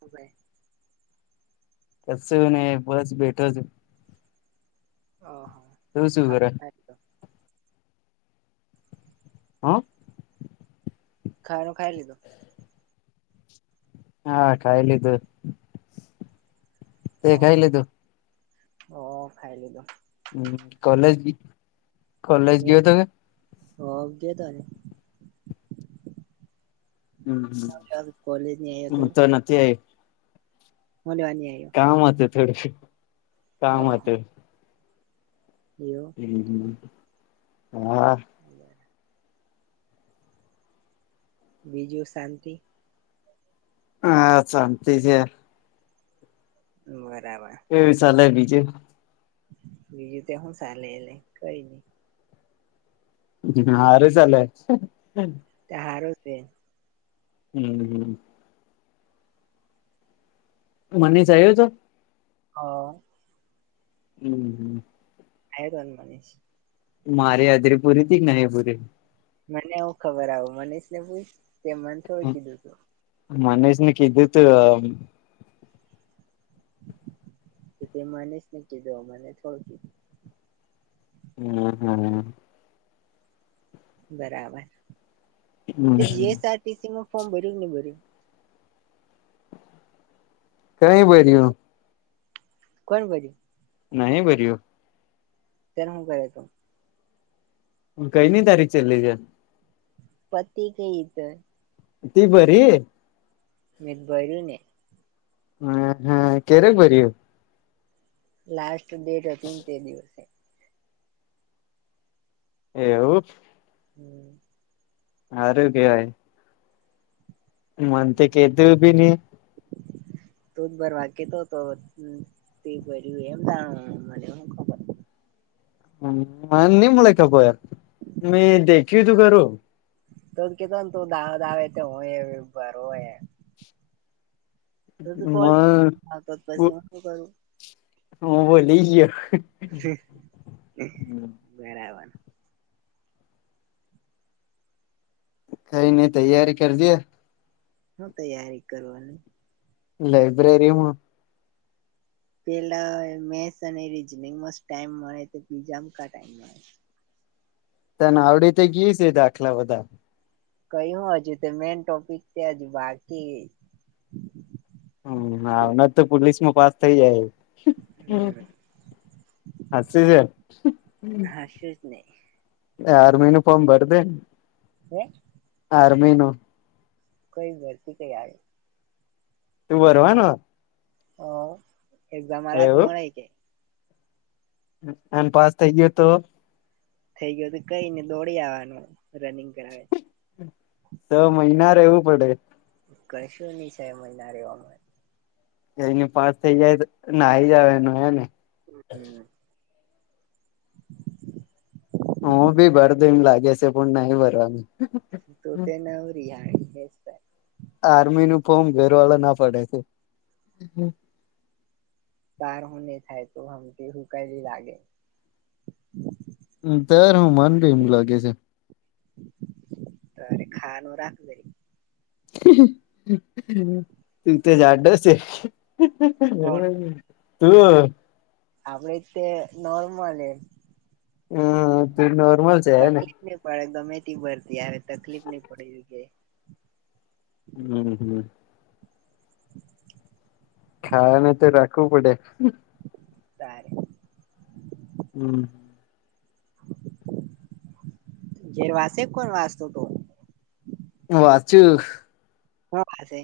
હોવે કશુ ની બસ બેઠો છું. ઓહ તું શું ખાય કરે હ ખાય તો [inaudible] હા ખાવાનું ખાઈ લીધો હા ખાઈ લીધું તે ખાઈ લીધું ઓહો બો ખાઈ લીધું હમ્મ કલેજ કલેજ ગયો તો કે હ ગયો તો ને કોલેજ ની હતુ હું તો નથી આઈ હુ લેવા ની આયો કામ હતુ થોડી કામ હતુ એવુ હમ્મ હા બરા બીજું શાંતિ હા શાંતી છે. બરાબર. એવી ચાલે બીજે બીજું તે હું ચાલે એલે કયની હા અરે ચાલે તે હારો છે. હમ હમ. મને [unintelligible] તો હ. હમ હ. આરન મનીશ મારી હાજરી પૂરી તી કે નહી પૂરી મને એવું ખબર આવ મનીષને પૂછ તે મને થોડુ કીધું તું મનેષને કીધ તો તો તે મનેસને કીધુ મને થોડું કી હા હમ. બરાબર જીએસઆરટીસીમા ફોર્મ ભર્યું કે નહી ભર્યું? કઈ બર્યું કોણ [unintelligible] નહી ભર્યું તયારે કરે તો કઈની તારીખ ચેલ્લી છે. [inaudible] તી ભરી મેત ભરી ને હા હા કયારે ભયુ લાસ્ટ ડેટ હતી ન તે દિવસે એવું હમ. હારું કેવાય મન તે કેધુભી ની [unintelligible] [unintelligible] [unintelligible] તુ તુ મન કોલેજમા પછી હુ શું કરું [inaudible] હું બોલી ગયો બરાબર. કઈ ની તૈયારી કર જે હુ તૈયારી કરવાની? લાઈબ્રરીમાં પેલા મેથ્સ અને રીઝનિંગ મસ ટાઈમ મળે તો બીજામ કા ટાઈમ મળે તને આવડી તો ગી છે, દાખલા બધા કયું હજુ તે મેન ટોપિક તેજ બાકી હમના તો પોલીસમાં પાસ થઇ જાય [inaudible] હાચુ છે. હાશું જ નહી આરમિનુ ફારમ ભર દે [inaudible] આરમીનું કઈ ભરતી કઈ આવે? તું ભરવાનો? - હ એક ઝામલાત એવું મળે કે. અને પાસ થઇ ગયો તો? થઈ ગયો તો કઈને દોડી આવવાનું રનિંગ કરાવે. છ મહિના રહેવું પડે. કશું ની છે મહિના રેવામા. એઈને પાસ થઇ જાય તો નાઈ જાવાનું હેને. હમ હુ ભી ભર દઈને લાગે છે પણ નહી ભરવાનું. તો તે નવરી અને. આર્મીનું ફોર્મ ઘરવાળા ના પડે છે. તારને થાય તો હમ કે હું કલી લાગે. તાર હું મને બી એમ લાગે છે. તરી ખાવાનું રાખ જે. તું તો જાડો છે. કોણ તું. આપડ તે નોર્મલ હે. હમ્મ તુ નોર્મલ છે હે ને. ની પડે ગમે તેવી ભરતી આવે તકલીફ ની પડે એવું કે. હમ્મ હમ્મ. ખાવા ને તો રાખવું પડે. તારે. હમ્મ. ઘેર વાસે કોણ વાસતો તો. વાચું. હુ વાંચે?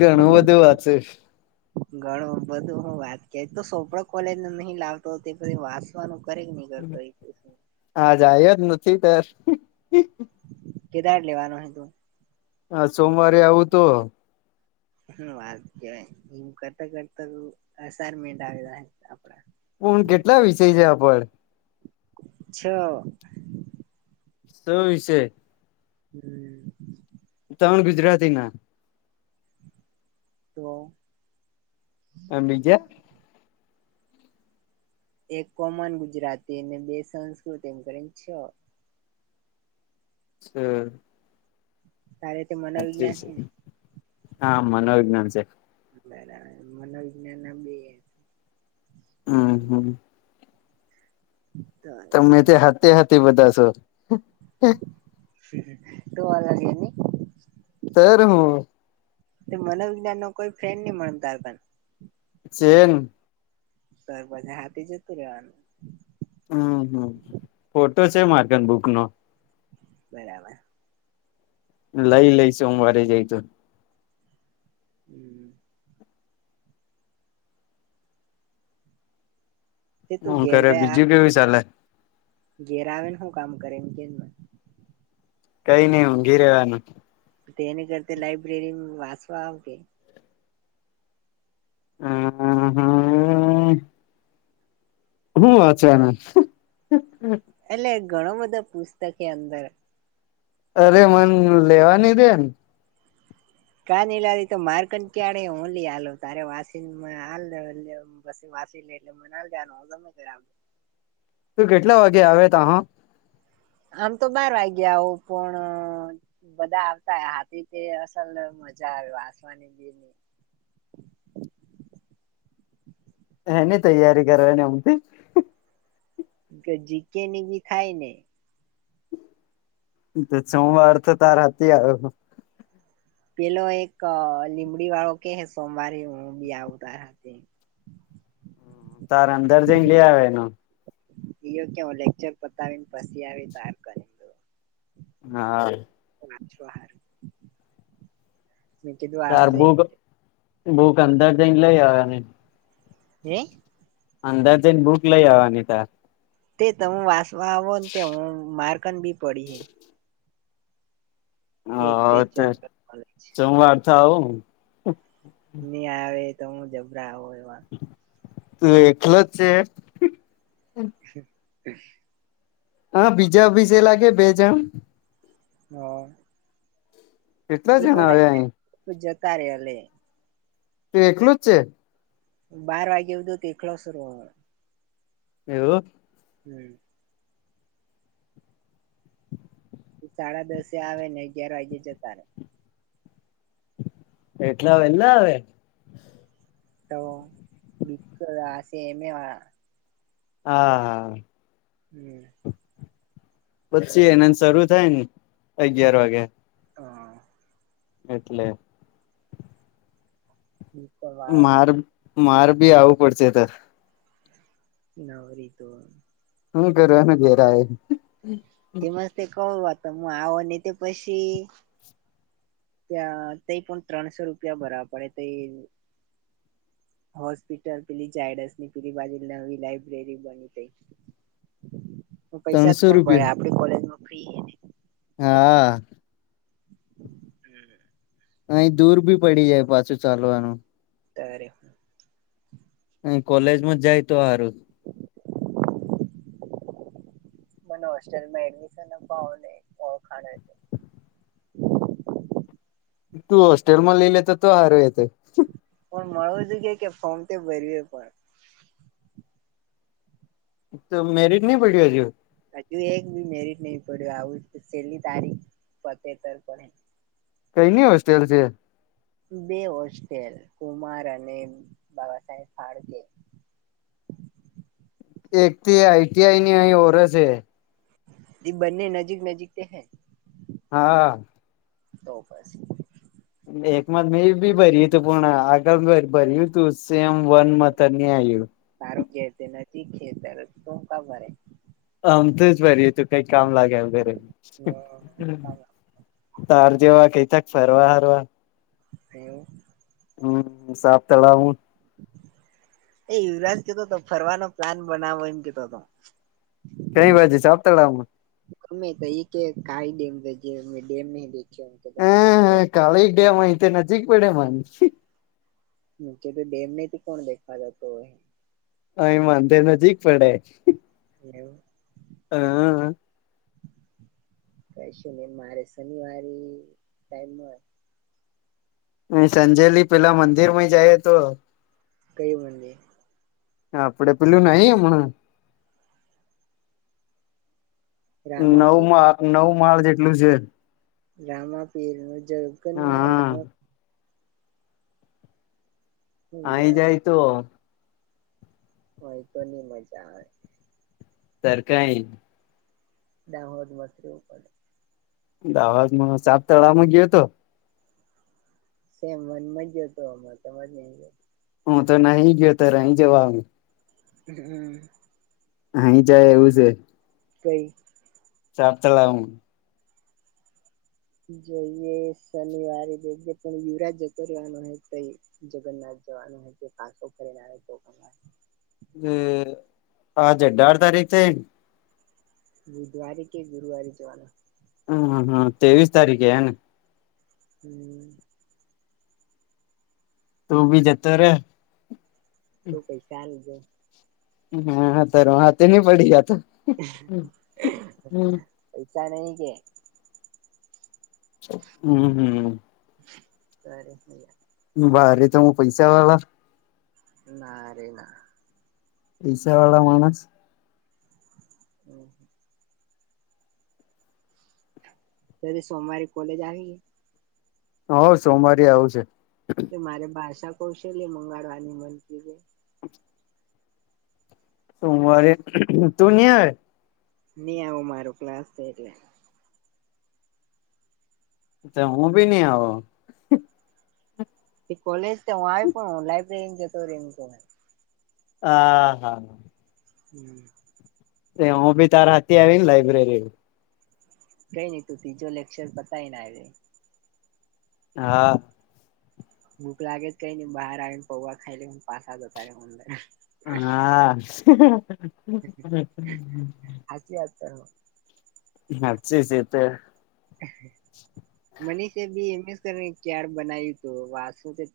ઘણું બધું વાચું. ઘણ બધું હું વાત કય તો સોપડા કોલેજનો નહી લાવતો પછી વાસ લખવાનું કરે કે ની કરતો એ. આજ આયો જ નથી તે. કેદાર લેવાનો હ તું?. આ સોમવારે આવું તો. હું વાત કેવાય એમ કરતા-કરતા અસાઇમેન્ટ આવે આપડા. કુલ કેટલા વિષય છે આપડ? છ. છ વિષય. હમ્મ. ત્રણ ગુજરાતીના. તો. એમ બીજે. એક કોમન ગુજરાતી અને બે સંસ્કૃત એમ કરીને છ. છ. તારે તે મત. હાચુ છે હા મનોવિજ્ઞાન છેે. એ એને મનોવિજ્ઞાનના બે. હમ્મ હમ્મ. [unintelligible] તમે ત્યા હાતે હાતે બધા છો. તું અલગ હે ની. તેર હું. તે મનોવિજ્ઞાન નો કોઈ ફ્રેન્ડ નહી મળે તારા પાહે. ચેન સર પછી હાથી જતું રહેવાનું. હમ હમ ફોટો છે માર્કન બુક નો. બરાબર. લઈ લઈ સોમવારે જાય તો. હમ તે તું હું ઘેર કરે બીજું કેવું ચાલે ઘેર આવેને હુ કામ કરે ન એમ કે? કઈ નઈ ઊંઘી રહેવાનું. તેની કરતા લાઈબ્રેરી વાંચવા આવ કે. હા હું વાંચવાના? એટલે ઘણો બધો પુસ્તક એ અંદર. અરે મન લેવાની દે ન. કા ની લેવાદી તો માર્કડ કેળે હું લીઆલુ તારે વાસીનમાંલદે પછી વાસી લે એટલે મનાલ હું જમા કરાવ તું કેટલા વાગે આવે તા હા? આમ તો બાર વાગે આવુ પણ બધા આવતા હાથી તે અસલ મજા આવે વાસવાની બે ની હની તૈયારી કરવાની એમતી. કે જીકે ની ભી થાય ને. સોમવાર તાર હતી આવ્યો પેલો એક લીમડી વાળો કે હે સોમવારે હું બી આવ તાર‌હાથ. તારે અંદર જઈ લે આવે એનો એયો કેવ લેકચર પતાવીને પછી આવે તાર. હા વાંચવા હારું. મેં કીધું તાર આવજે ભૂક એમ કે ભૂક અંદર જઈને લઈ આવની. હે? અંદર જેને બુક લઈ આવવાની તાર. તે તમ વાંસવા આવોને તે હું મારકન બી પડી હે. એક તે હ જનરલ નોલેજ. સોમવાર તો આવું. નહી આવે તો હું જબરા આવો એવા. તું એકલો જ છે. [unintelligible] હા બીજા બીસે લાગે બે જણ. હા કેટલા જણા આવે અહીં. પણ જતા રેઅલે તું એકલું જ છે. બાર વાગે હુધી એકલો [unintelligible] એવું હમ સાડા દસે આવે ને અગિયાર વાગે જતા રે. એટલા વેલા આવે. તો બી આશે એમે હા હા હમ પછી એના શરૂ થાય ને અગિયાર વાગે હા એટલે? ઠીક. માર માર બી આવું પડશે ત. નારી તો. હું કરવાનું, ગેરા એ. મને તે કવો વાત આવો ને, તે પછી. ત્યાં તે પણ ત્રણસો રૂપિયા ભરા પડે તે. હોસ્પિટલ પીલીઝાયડસની પેલી બાજુ નવી લાયબ્રેરી બની હતી. [unintelligible] હ, પૈસા જ કોણ ભરે, રૂપિયા આપડી કોલેજમાં ફ્રી છે ને. હા. હમ. અહી દૂર ભી પડી જાય, પાછું ચાલવાનું. ત્યારે. કોલેજમાં જાય તો, હારું. મને હોસ્ટેલમાં એડમિશન અપાવને, ઓળખાણ તું હોસ્ટેલ માં લઈ લેતો, તો હારુ એ હતો. પણ મળું જો કે, કે ફોર્મ તે ભર્યું પણ. તો મેરિટ નહીં પડ્યું, હજુ. હજુ એક બી મેરિટ નહી પડ્યું, આવું છેલ્લી તારીખ પતેતર પણે. કઈની હોસ્ટેલ છે? બે હોસ્ટેલ કુમાર અને બાબા સાહેબ ફાળકે. એક થી આઈ. ટી. આઈ ની અહીં ઓર છે. જેિ બન્ને નજીક નજીક તે હૈ. હા. તો પાસ. એકમા મેં બી ભરીયું હતુ, પૂર આગ ભરી. તું સેમ વન મત ન આવ્યું. આરોગ્ય તે નથી, ખેતરે તમે ખબર. અમથું જ ભયુ હતું, કંઈ કામ લાગે વગેરે. તાર જેવા કંઈક તક ફરવા હરવા. એવું. હમ, સાફ તળાવું. એ યુવરાજ કતો હતો, ફરવાનો પ્લાન બનાવો, એમ કતો હતો. કઈ બાજુ સાપ તળાવમાં? અમે તો એ કઈ ડેમ નઈ દેખ્યો, અમે ડેમ ને બેયોને તે કીધું. હવે તે ડેમ અહીંથી નજીક પડે એમ. નીચે તો ડેમને કોણ દેખવા જતો હોય. અહીં માંડે નજીક પડે. એવું. હા. કશુ નહી, મારે શનિવારે ટાઈમ ન હોય. સાંજે પેલા મંદિર માં જાય તો. કઈ બંને. હા, આપડે પેલું નહી, હમણાં. નવું રામાપીર માં નવુ માળ જેટલું છે. રામાપીરનુ જળખાણ નુ હા આવા. આય જાય તો. હા, ઉપરની મજા આવે. સર કાઈ? દાવત વધતું ગયું દાહોદ માં સાત તળાવમાં ગયો હતો સેમ વન માં ગયો તો તમાર જેમ હુ તો નહી ગયો તો રહી જવાનો હમ્મ. અહી જાય એવું છે. કઈ સાત તળાવમાં જોઈએ શનિવારે જઈએ પણ યુવરાજ જતો રેવાનો તો હતો જગન્નાથ જવાનું તે પાછો ફરીને આયો તો [unintelligible] હમ્મ આજે અઢાર તારીખ થઈ બુધવારે કે ગુરુવારે જવાના હમ્મ હમ્મ ત્રેવીસ તારીખે હે ને હમ્મ. તું બી જતો રે તો પૈસા આલ જઉ હા હા તો રવાના થઈ પડી ગયા તો હમ [inaudible] પૈસાા નહિ કે હમ્મ હમ્મ. સરસ બારે તો હું પૈસા વાળા ના રે ના પૈસા વાળા માણસ હમ્મ. પેલી સોમવારે કોલેજ આવી ગી હઓ સોમવારે આવસે કે મારે ભાષા કૌશલ્ય મંગળવારની મનતી છે સોમવારે તું નહીં આવે નહી આવું મારો ક્લાસ છે એટલે તે હું ભી નહીં આવું એ કોલેજ તો હું આવી પણ હું લાઈબ્રેરીમાં જતો રે એમ કઉ હા હા [inaudible] એ હું બી તારા હાથે આવી ને લાયબ્રેરીમા કઈ નહી તું ત્રીજો લેક્ચર પતાય ના આય હા. ભૂક લાગે કઈ નહી બહાર આવી પૌવા ખાઈલી પાસા જતા રે ઓનલાઈન હા. [inaudible] જ્યાં ત્યાં હજી છે તે મનીષે બી એમ જ કર ક્યાર બનાવ્યું હતું વાસું